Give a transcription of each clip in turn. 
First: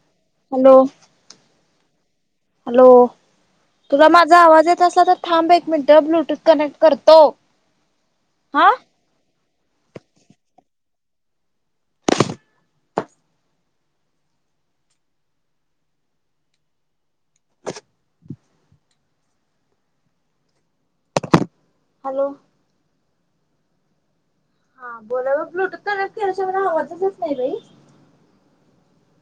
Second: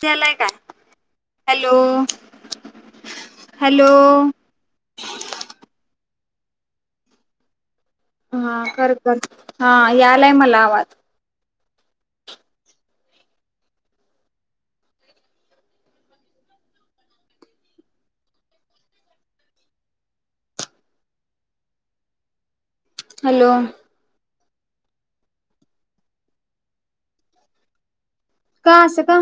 केलाय काय? Hello hello. Hello hello तुला माझा आवाज येत असला तर थांब एक मिनट ब्लू. कनेक्ट करतो. हा कर कर हा यालाय मला आवाज. हॅलो. हॅलो. हा बोला ब्लूटूथ कनेक्ट केल्याशीवाय मला आवाजच येत नाही बाई. का असं का?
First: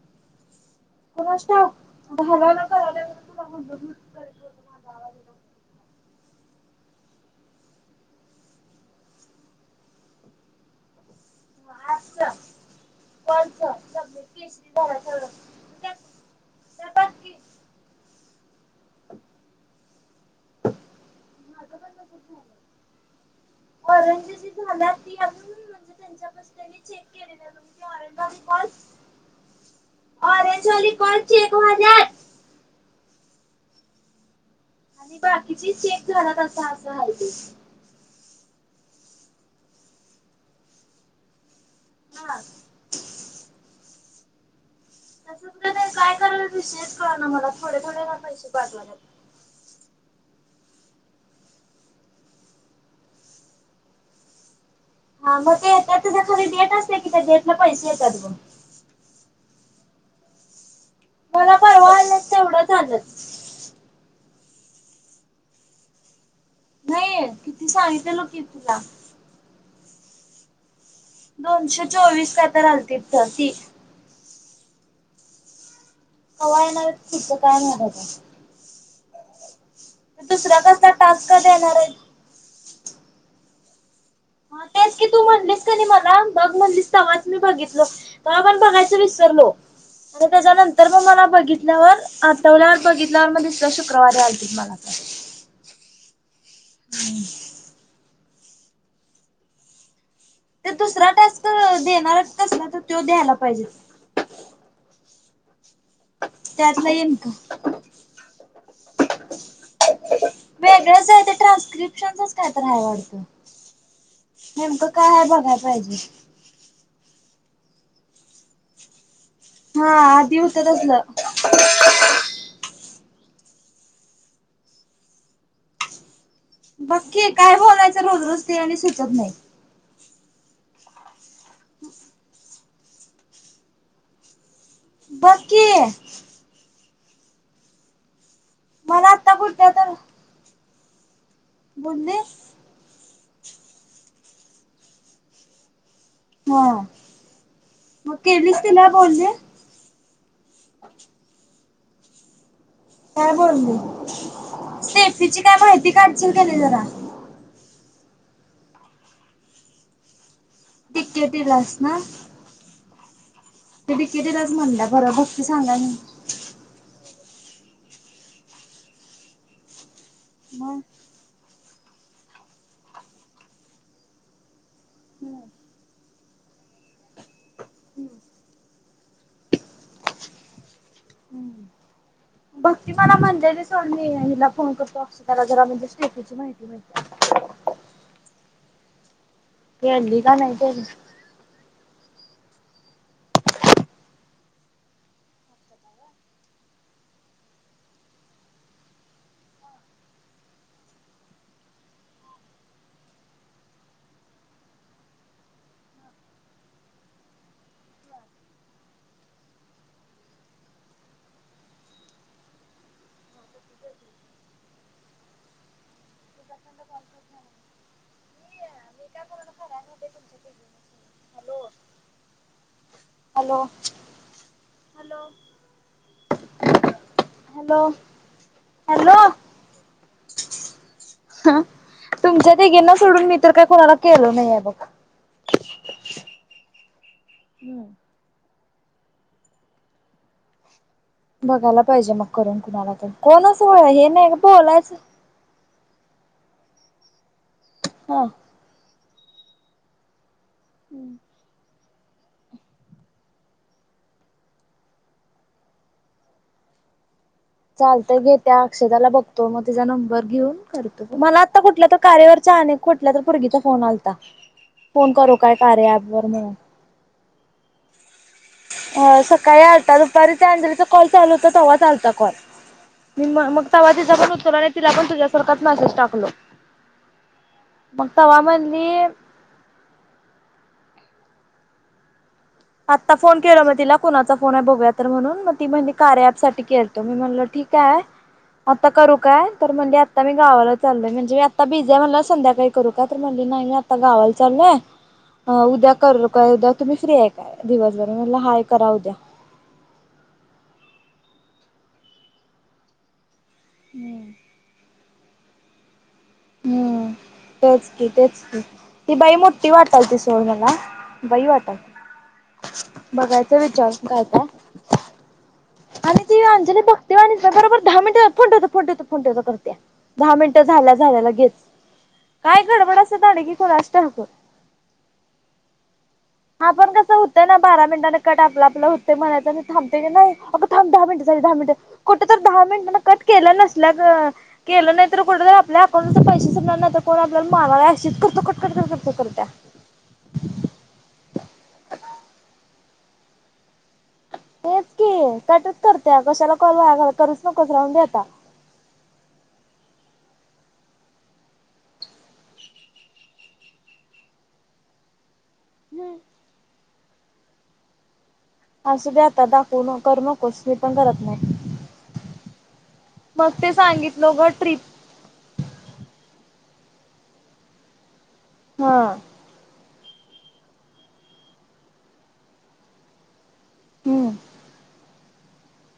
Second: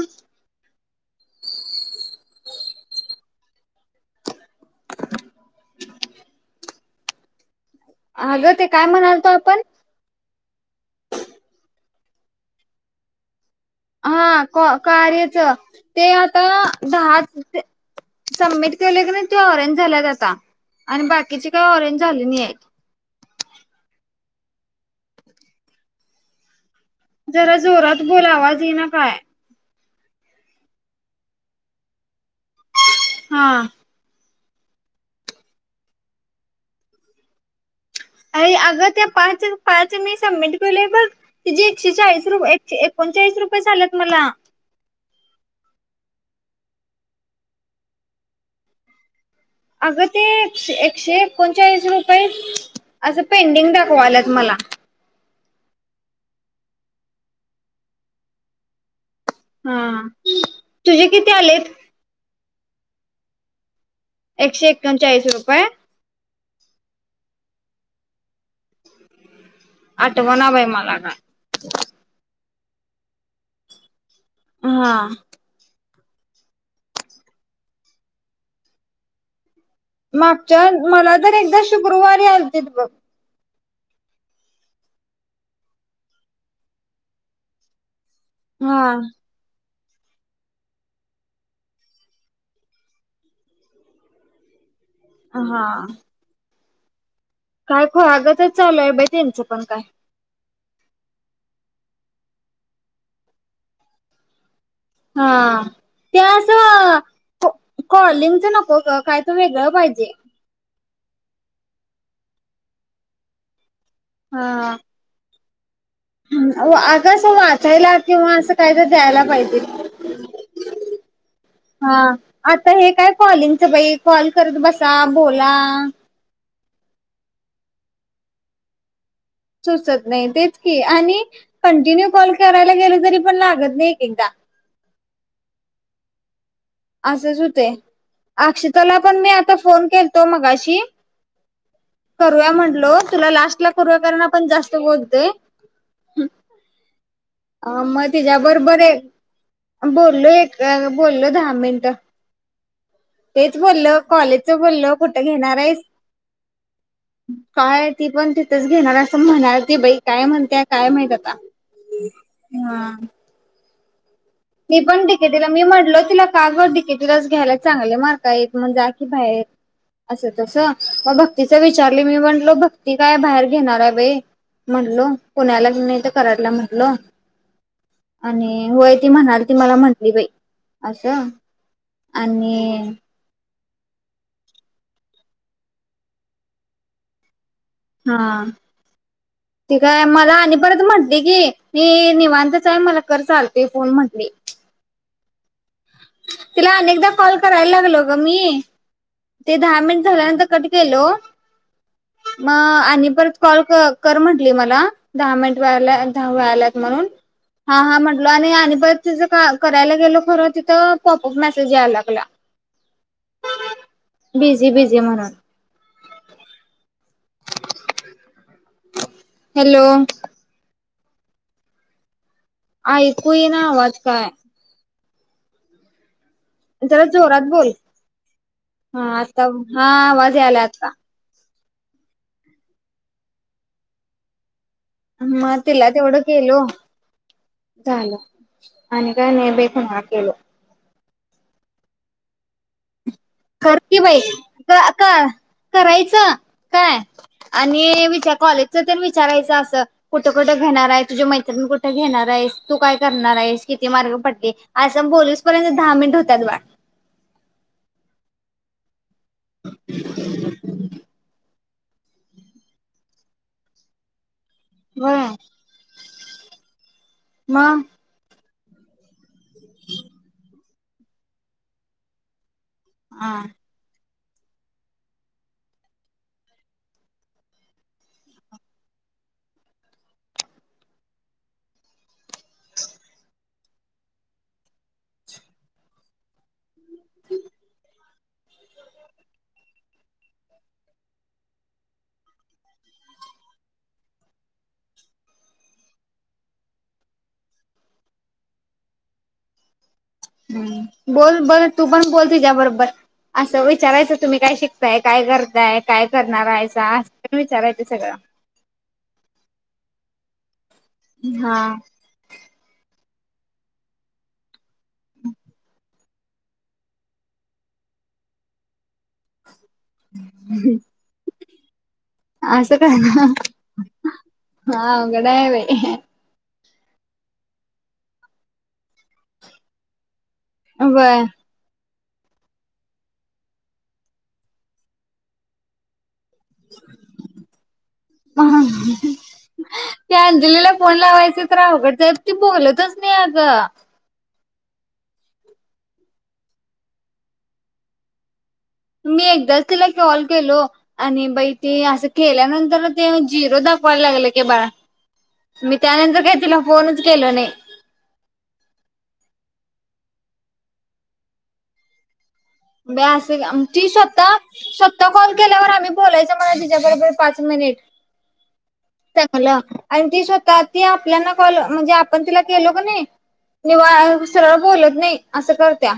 कुणाच ठाऊक घालायला करायलो बग [unintelligible] [unintelligible] अगं ते काय म्हणालतो आपण. [unintelligible] सबमिट हा क केसरी झाला सगळं कार्याच ते त्या आता. बघ दहा की सबमिट केलोय की नाही ते ऑरेंज झाल्यात आता आणि बाकीचे काही माझं पण ऑरेंज तसंच झाले नाही झालं आहेत. झाल्यात [unintelligible] जरा जोरात बोलावाज ये ना काय. ऑरेंज वाले कॉल चेक व्हाल्यात. हा. आणि बाकीची चेक झालात असा असं हाय ते. अर अग त्या पाच पाच मी सबमिट केलय बघ. ती एकशे चाळीस हा र एके एकोणचाळीस रुपये झाल्यात. मला. तसंच नाही काय करायला विषयच कळ ना मला थोडे थोडे ना पैसे पाठवा लेत. अगं ते एकशे एकोणचाळीस रुपये असं पेंडिंग दाखवा ल्यात मला. हा मग ते येत्यात तेझ्या खाली डेट असते कि त्या डेटला पैसे येतात बग. हा. तुझे किती मला आलेत परवा आलेत तेवढंच. आलेत. एकशे एकोणचाळीस रुपये. नाये किती सांगितलेली की? तुला. आठवणा बाई मला. काय. दोनशे चोवीस काय [unintelligible] हा. कवा येणार आहेत पुढच काय माहिती आता. ते दुसरा मागच्या कसला मला टास्क तर एकदा देणार आहेत शुक्रवारी आते बघ. हा तेच की, तू म्हणलीस का नाही मला बघ म्हणलीस तवाच मी बघितलो. तवा पण हा. बघायच विसरलो. आणि त्याच्यानंतर मग मला बघितल्यावर, आठवल्यावर बघितल्यावर मग दसऱ्या शुक्रवारी आलतीत मला. ह हा. हम् काय खुळ्यागंच चालूय बाई त्यांचं पण काय. ते दुसरा टास्क देणार आहेत तसला तर तो द्यायला पाहिजेत. हा. ते असं इनकम काॅ कॉलिंगच नको गं काय तर वेगळं पाहिजे. च आहे ते ट्रान्स्क्रिप्शनचच काय तर आहे वाटतं. नेमक काय आहे बघाय पाहिजे. आवा अग अस वाचायला किंवा असं काय तर द्यायला. पाहिजे, हा आधी होत तसलं हा आता हे काय. कॉलिंगच बाई कॉल करत बसा, बोला. बक्की काय बोलायचं रोज रोज ते आणि सुचत नाही. सुचत नाही तेच की आणि. कंटिन्यू कॉल कर फिरायला गेल तरी पण लागत नाही एकेक दा. बक्की. असच हुतंय. अक्षताला मला पण मी आता. कुठल्या फोन तर केलतो मगाशी. बोलली करूया म्हटलो. तुला लास्ट ला करुया कारण आपण जास्त बोलतोय. हा मग तिच्या केलीस बरोबर तिला एक. बोलली बोललो एक बोललो दहा. मिनटं. काय तेच बोलली बोललो कॉलेजच बोललो, कुठं स्टेफीची घेणार काय आहेस माहिती काढशील का नाही जरा काय? ती पण तिथेच घेणार असं म्हणालती बाई काय म्हण त्या काय माहित आता. डिकेटीलाच ना हा ते डी. ती पण, डी के टी ला. मी म्हटलो तिला का गं डी के टी लाच घ्याल्यास. चांगले मार्क आहेत मं जा की बाहेर. असं तस मग म भक तिच विचारली, मी म्हटलो भक्ती काय बाहेर घेणार हाय बाई म्हणलो, पुण्याला नाही तर कराडला म्हटलो आणि होय ती म्हणालती, मला म्हटली बाई असं. आणि भक्ती मला म्हणल्यालीच सोरणी हिला फोन करतो, अक्षताला जरा म्हनजे स्टेटेची माहिती मिळत्या हा. ते काय आणली मला का नाही आणि ते परत म्हटली की ती निवांतच हाय, मला कर चालतय फोन म्हटली. तिला अनेकदा कॉल करायला लागलो ग मी. ते दहा मिनिट झाल्यानंतर कट केलो म आणि परत कॉल क कर म्हटली मला, दहा मिनिट व्हायला धा व्हायल्यात म्हणून हा हा म्हटलो आणि आणि परत तिज का करायला गेलो खरं, तिथं पॉपअप मेसेज यायला लागला. बिझी बिझी म्हणून हॅलो. आयकू हॅलो ईना आवाज काय? हॅलो जरा जोरात बोल. हॅलो हा आता, हॅलो हा आवाज यालाय आता. तुमच्या तिघीना सोडून, मी तर काय कोणाला केलो नाहीे ए बघा. म तिला तेवढं केलो बघ झालं आणि काय नाही बाई कुणाला केलो. बघायला पाहिजे मग करून कुणाला तर. कोणच कर की हे बाई नाही क बोलायचं. क करायचं काय? आणि हा विचार कॉलेजचा तर विच विचारायचं असं कुठं-कुठ घेणार आहे. तूझी मैत्रिण कुठं घेणार आहेस. तू काय करणार आहेस. किती. मार्क पडले. असं बोलूस पर्यंत. दहा मिनिट होतात बाळ. चालतय घेत्या अक्षदा ला बघतो. तो मग तेच नंबर घेऊन करतो. ग. मला पण कुठल्या तर कार्यावरच्या. आणि कुठल्या तर पुरगीचा फोन आलता. फोन होय करू काय कार्या ॲपवर मधून. मग हा सकाळी. सकाळी अंधार आलेला. कॉल चालू होता तेव्हा आलता कॉल. हा मग तवा तिचा पण एक. तिला पण तुझ्यासारख मसेज टाकलो. मग तवा म्हनली. आत्ता फोन केलं मग तिला कुणाचा फोन आहे बघूया तर म्हणून. मग ती म्हणली कार्य आप साठी केलतो. मी म्हणल ठीक आहे. आता करू काय तर म्हणली आता मी गावाला चालोय. म्हणजे मी आता बिझी आहे. म्हणल संध्याकाळी करू काय तर म्हणली नाही मी आता गावाला चालोय. उद्या करू काय उद्या तुम्ही फ्री आहे. दिवसभर मग म्हणली हाय करा द्या. हम्म बोल-बोल तू पण बोल तुझ्या बरोबर. आस विचारायचं, तुम्ही काय शिकताय? काय करताय? काय करणार आहेसा असं हम्म पण विचारायचं तेच कि, सगळं तेच कि, ती बाई मोठी वाटालती सोड मला. बाई हा वाटालीया. बघायच विचारून काय काय? आणि ती अंजली भक्ती वानी, बरोबर दहा मिनिट फोन ठेवतो, फोन ठेवतो करतिया. दहा मिनटं झाल्या झाल्या लगेच, काय असं का गडबड असतीया दांडगी कूणास ठावं? हा अवघड आहे बाई हा आपण कसं होतंय ना, बारा मिनटांन कट, आपलं आपलं होतंय म्हणायचं आणि थांबतय की नाही अगं थांब! दहा मिनट बर झाली, दहा मिनट. कुठ तर, दहा मिनटांन कट केला नसल्यान केलं नाही तर, कुठ आपल्या अकाऊंट तर पैसे संपणार नाही तस, कोण आपल्याला मारालाय अशी करतिया, कटकट कट करतीया त्या अंजलीला फोन लावायचे तर अवघडचं हाय ती बोलतचं‍ मी आगं हेच की, कटच करतिया कशाला काॅल वाया घालायचा, करूच नकोस राहून दे आता मी एकदाच तिला कॉल केलो आणि बाई ते असं केल्यानंतर, ते झिरो दाखवायला लागलं कि बाळं मी त्यानंतर काय तिला फोनचं-‍- केल नाही [inaudible] असूदे आता दाखवन करू नकोस मी पण करत नाही [inaudible] [inaudible] बया अस मग ते आमची सांगितलो स्वतः ग ट्रिप स्वतः कॉल केल्यावर आम्ही बोलायच म्हणं त तिच्या बरोबर पाच मिनिट [inaudible] हा [inaudible] त्यागलं आणि ती स्वतः ती आपल्याना कॉल म्हणजे आपण तिला केलो का नाही. [inaudible] निवांळ हम्म सरळ बोलत नाही. असं करत्या-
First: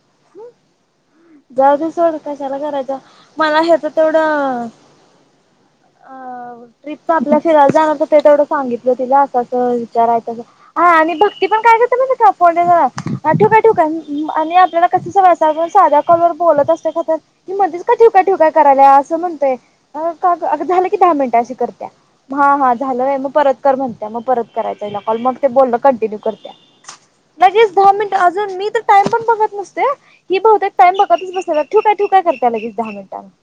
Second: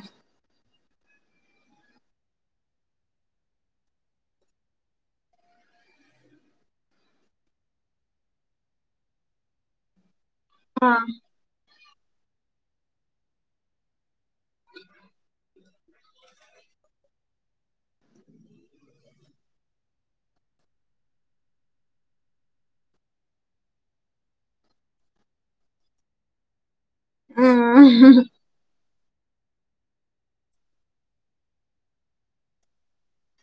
[inaudible] जाऊ सोड कशाला करायचं मला ह्याच तेवढं [inaudible] अ ट्रिपच आपल्या फिरायला जाणार तर ते तेवढं सांगितलं तिला असं अस विचारायचं [unintelligible] हा आणि भक्ती पण काय कर [unintelligible] ठेऊ काय ठेऊ काय [unintelligible] आणि आपल्याला कशी सवय, [unintelligible] कॉल वर बोलत असतिया करतिया ही मधीचं काय ठेवू काय ठेवू काय करालिया असं म्हणतोय [inaudible] अ का गं अगं झालं की दहा मिनटं अशी करतीया म हा हां झालं होय मग परत कर म्हणतिया मग परत करायचंय हीला कॉल मग ते बोलणं कंटिन्यू करतीया. [inaudible] [inaudible] लगेच दहा मिनिट हम्म अजून मी तर टाईम पण बघत नसतोय [inaudible] ही भोवतेक टाईम बघतचं बसलिया ठूऊ काय ठूऊ काय करतीय लगेच दहा मिनिटांंनि, [inaudible]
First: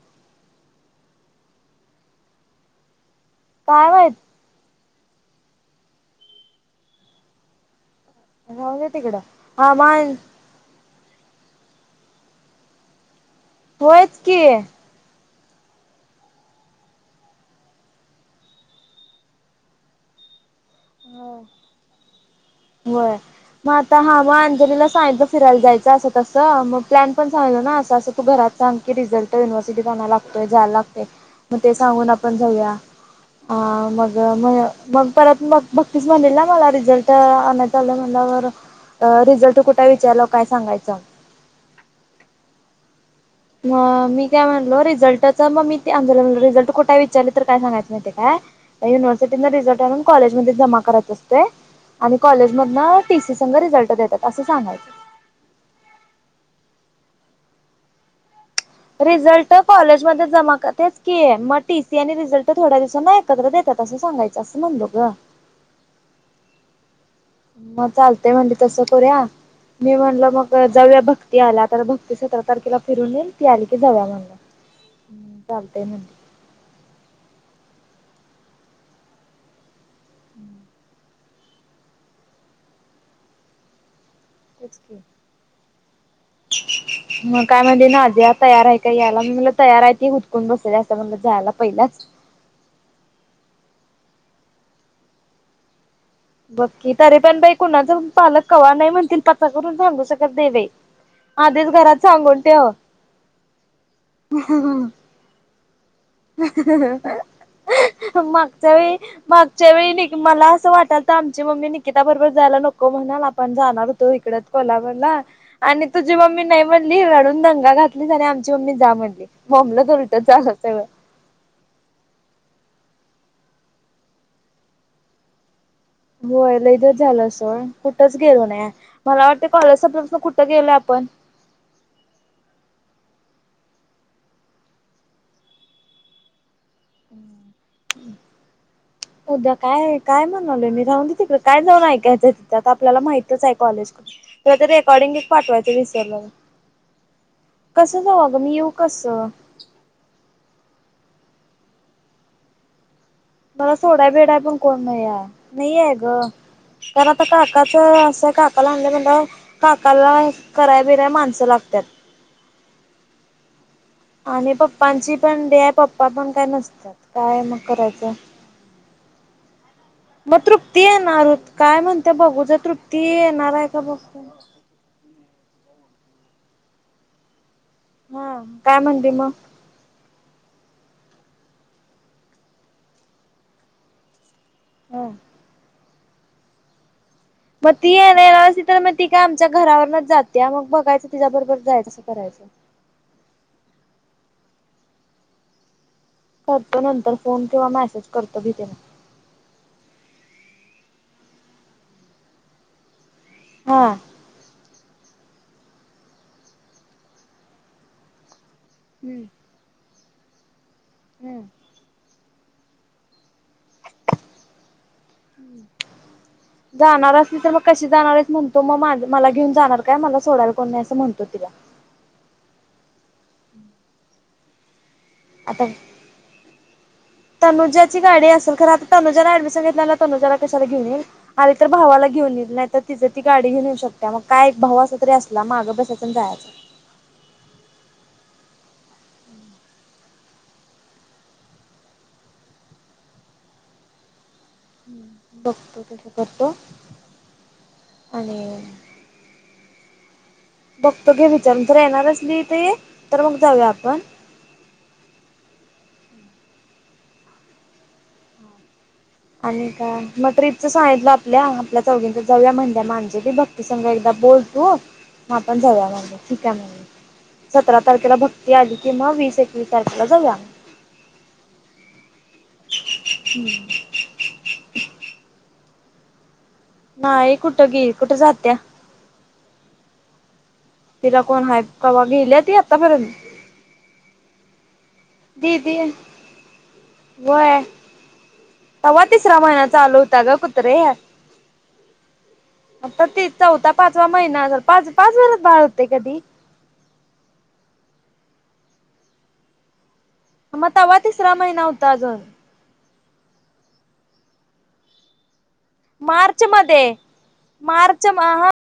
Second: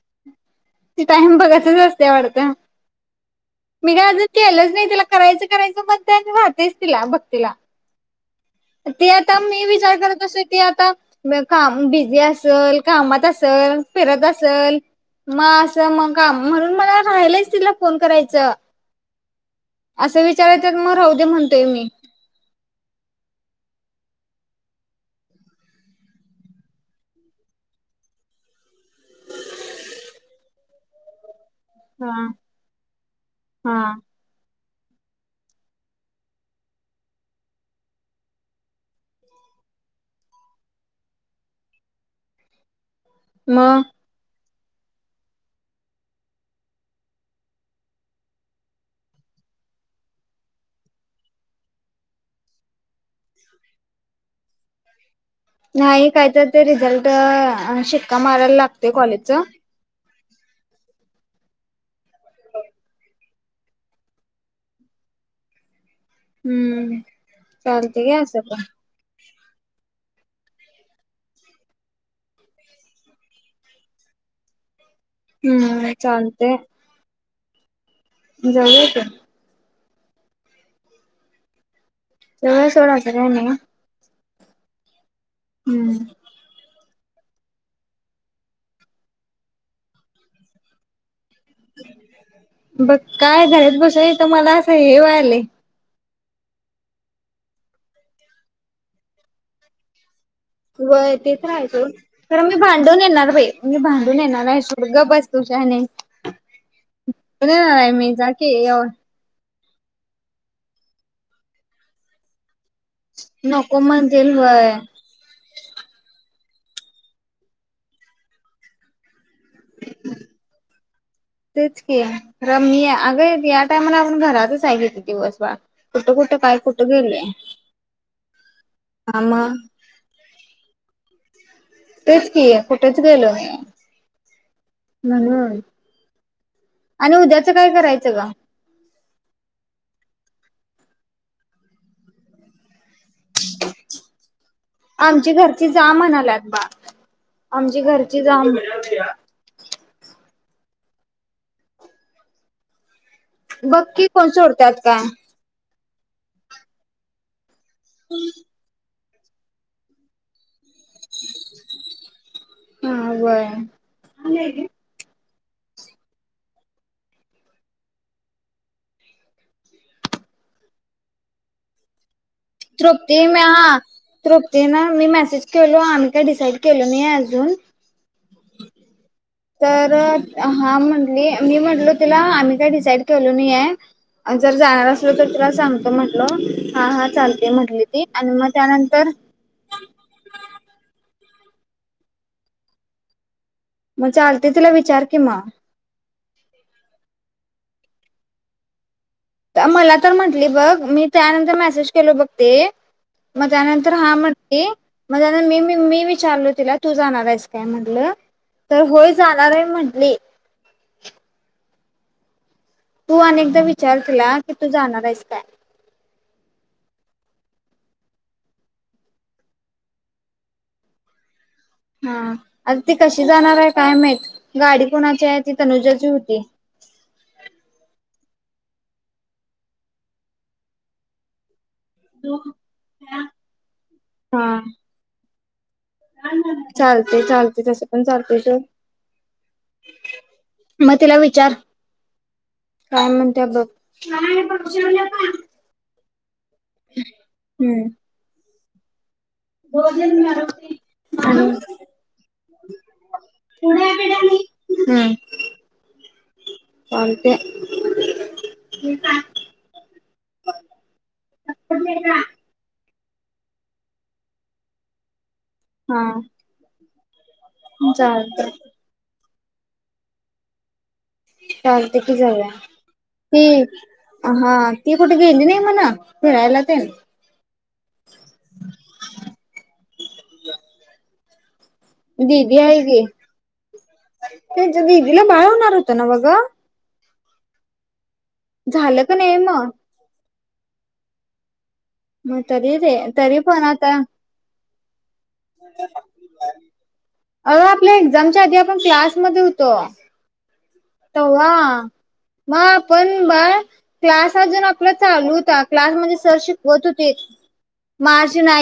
[inaudible] ती टाईम बघतच असतीया वाटतं [inaudible] [inaudible] मी काय अजून केलं नाही तिला करायचं करायचं म्हणते आणि राहतयचं तिला भक्तीला [inaudible] राहूदे ती तिकडं आता मी हा विचार मान करत आसतोय की आता म काम बिझी असलं. कामात अस ल होयच फिरत की असलं मग असं म का म्हणून मला राहिलंच तिला फोन करायचं असं विच विचारांच्या मग राहूदे म्हणतोय मी होय. मग आता हा मग अंजलीला सांगितलं फिरायला जायचं. असं तसं मग प्लॅन पण सांगितलो ना. असं-अस तू घरात सांग की रिझल्ट युनिव्हर्सिटीत आणय लागतोय जायला लागतंय मग ते सांगून हा आपण घऊया अ हा मग म. मग परत मग. भक्तीच म्हणेल ना मला रिझल्ट आणाय आलं म्हलावर रिझल्ट कुठे विचारला काय सांगायचं? म मग मी काय म्हण रिझल्टच मग मी रिझल्ट कुठे विचारले तर काय सांगायचं काय. युनिव्हर्सिटी रिझल्ट आणून कॉलेजमध्येध्ये जमा करायच असते. आणि कॉलेज मधन टी. सी संघ रिझल्ट देतात असं सांगायच. नाही काही तर ते रिझल्ट शिक्का मारायला लागत रिझल्ट कॉलेजमध्ये जमा तेच क मग. टी. सी आणि रिझल्ट थोड्या दिवसांना एकत्र देतात. असं सांगायचं असं म्हणलो ग. हम्म. मग चालते घ्या चालतंय असं म्हनली पण तसं करूया. मी म्हणल मग जाऊया भक्ती आल्या तर. भक्ती सतरा तारखेला फिरून येईल ती आली की जाऊया म्हणलं. चालतंय हम्म म्हणली चालतय. जाऊया की. हम्म [unintelligible] तेव्हा सारखं व्हायचं नाहीं नव्ह. व्हायचं की. हम्म. मग काय म्हणजे नाझिया तयार आहे की. याला म्हनल तयार आहे तीच हुतकून बसल्या म्हणल. बघ काय झाडत बसाय तर मला असं हे व्हालय. बक्की तरीे पण बाई कोणाच पालक कवा नाही म्हणलीत. पचका सांगू शकतो. वय ते तर हाय सोड. सांगून खरं मी ठेव भांडून येणार बाई मी भांडून येणार आहे. सोड गप्प बस तु शहानि हाईस. मागच्या जा की यावर वेळी माग, मागच्या वेळी मला असं वाटलंत आमची मम्मी निकिता बरोबर जायला नको. म्हणल आपण नको जाणार होतो. इकड म्हणतील व्हय कोल्हापूला आणि तुझी मम्मीन. नाही म्हणली. रडून दंगा घातलीस आणि आमची मम्मी जा म्हणली. बोंबलत उलटच झालं त्यावेळी. तेच की खर मी. अगं या टायमाला आपण घरातच आहे किती दिवस बाळ. कुठं कुठं होय काय कुठं लैधच गेले झालं हा सोड. कुठंच गेलो नाही. मला वाटते मग कॉलेज सपल्यापासून कुठं गेलोय आपण. तेच कि. कुठेच गेलो नाही आहे. म्हणून. आणि उद्याच काय करायचं. सगळा. उद्या काय-काय म्हणालोय मी राहूनदे तिकड काय जाऊन ऐकायच हाय तिथे आता. आपल्याला माहितच आहे कॉलेज. तुला ते रेकॉर्डिंग एक आमची घरची पाठवायचं जा विसरलं म्हणाल्यात बाळ आमची कस जाऊ. घरची अग जा मी येऊ कस. मला बघ की सोडा-भीडाय पण कोण सोडत्यात नाही काय आहेत. नाही आहेत. ग तर आता का काका च असं काकाला म्हणलो बिनलो. काकाला कराय-बिराय माणसं लागतात. हा व्हाय. आणि पप्पांची. पण डे आहे. पप्पा पण काय नसतात. काय मग करायचं. मग तृप्ती येणार होती काय म्हणती. तृप्ती मी, हा. तृप्ती ना मी मेसेज. केलो आम्ही का डिसाईड केलो नाही अजून. हा काय म्हणते मग तर. हा म्हटली. मी म्हटलो तिला. आम्ही काय डिसाईड केलो नाहीय. जर जाणार ह असलो तर तुला सांगतो म्हटलो. म्हणलो हा हा. चालते मग म्हटली ती आणि येणार असली तर. मग ती त्यानंतर का आमच्या घरावरनच जात्या मग बघायचं तिच्याबरोबर जायच असं करायचं. मग चालतंय. तिला विचार की मग. करतो नंतर फोन किंवा मेसेज करतो. मी तिला. मला तर म्हंटली बघ. मी त्यानंतर मेसेज केलो बघ ते. मग त्यानंतर हा म्हंटली. मग त्यानंतर मी मी मी विचारलो तिला तू जाणार आहेस काय म्हटलं? तर होय हम्म जाणार आहे म्हंटली. हम्म तू आणि विचार तिला की तू जाणार आहेस काय? जाणार असली तर मग कशी जाणार आहे म्हणतो मग मला घेऊन जाणार काय मला सोडायला कोण नाही असं म्हणतो तिला. हा आता ती कशी जाणार आहे काय माहित. गाडी कोणाची आहे त आता तनुजाची होती. खरंतर आता तनुजा डमिशन घेतला तर तनुजा ला कशा घेऊ मी. तर भावाला घेऊन येईल नाही तर तिच ती गाडी घेऊन शकते मग हा काय एक भाव असल तरी अस तिला मागे बस चालते चालते तसं पण चालते सोड. मग तिला विचार काय म्हण त्या बघ. बघतो त्याच्यात आणि.. भोजन न्यारो बघतो की विचारून तू येणार असली तर ये तर मग जाऊया आपण. चालतंय. आणि काय म ट्रीप च सांगितलं आपल्या आपल्या चौघींच्या जवळ म्हणल्या माा म्हणजे ते भक्तीसघ एकदा बोलतो म आपण जाऊया म्हटलं हा ठीक आहे म्हटलं. सतरा तारखेला चालतंय भक्ती आली म किंवा वीस एक तारखेला जाऊया. चालतय. की जाऊया पी हा. ती कुठे गेली नाही म्हण फिरायला तेन नाही कुठं गेली कुठं जातिया? तिला कोण आहेत? कवा गेलिया ती दिदी आता पर्यंत. ह. दिदी ला बाळ होणार होतं नव्ह ग. व्हय. तव्हा नाही तिसरा महिना मग चालू होता ग कु कुत्रे.... मग तरी रे आता ते तरी पण चौथा आता पाचवा महिना असल. पाच पाच महिन्यांत बाळ व्हतय कधी? एक्स्मामच्या आधी [inaudible] आपण क्लासमध्ये होतो. मग तवा तिसरा महिना होता अजून. पण बाळ क्लास अजून आपला चालू व्हूता. क्लासमध्ये सर मार्च शिकवत मध्ये होते [inaudible] मार्च नाही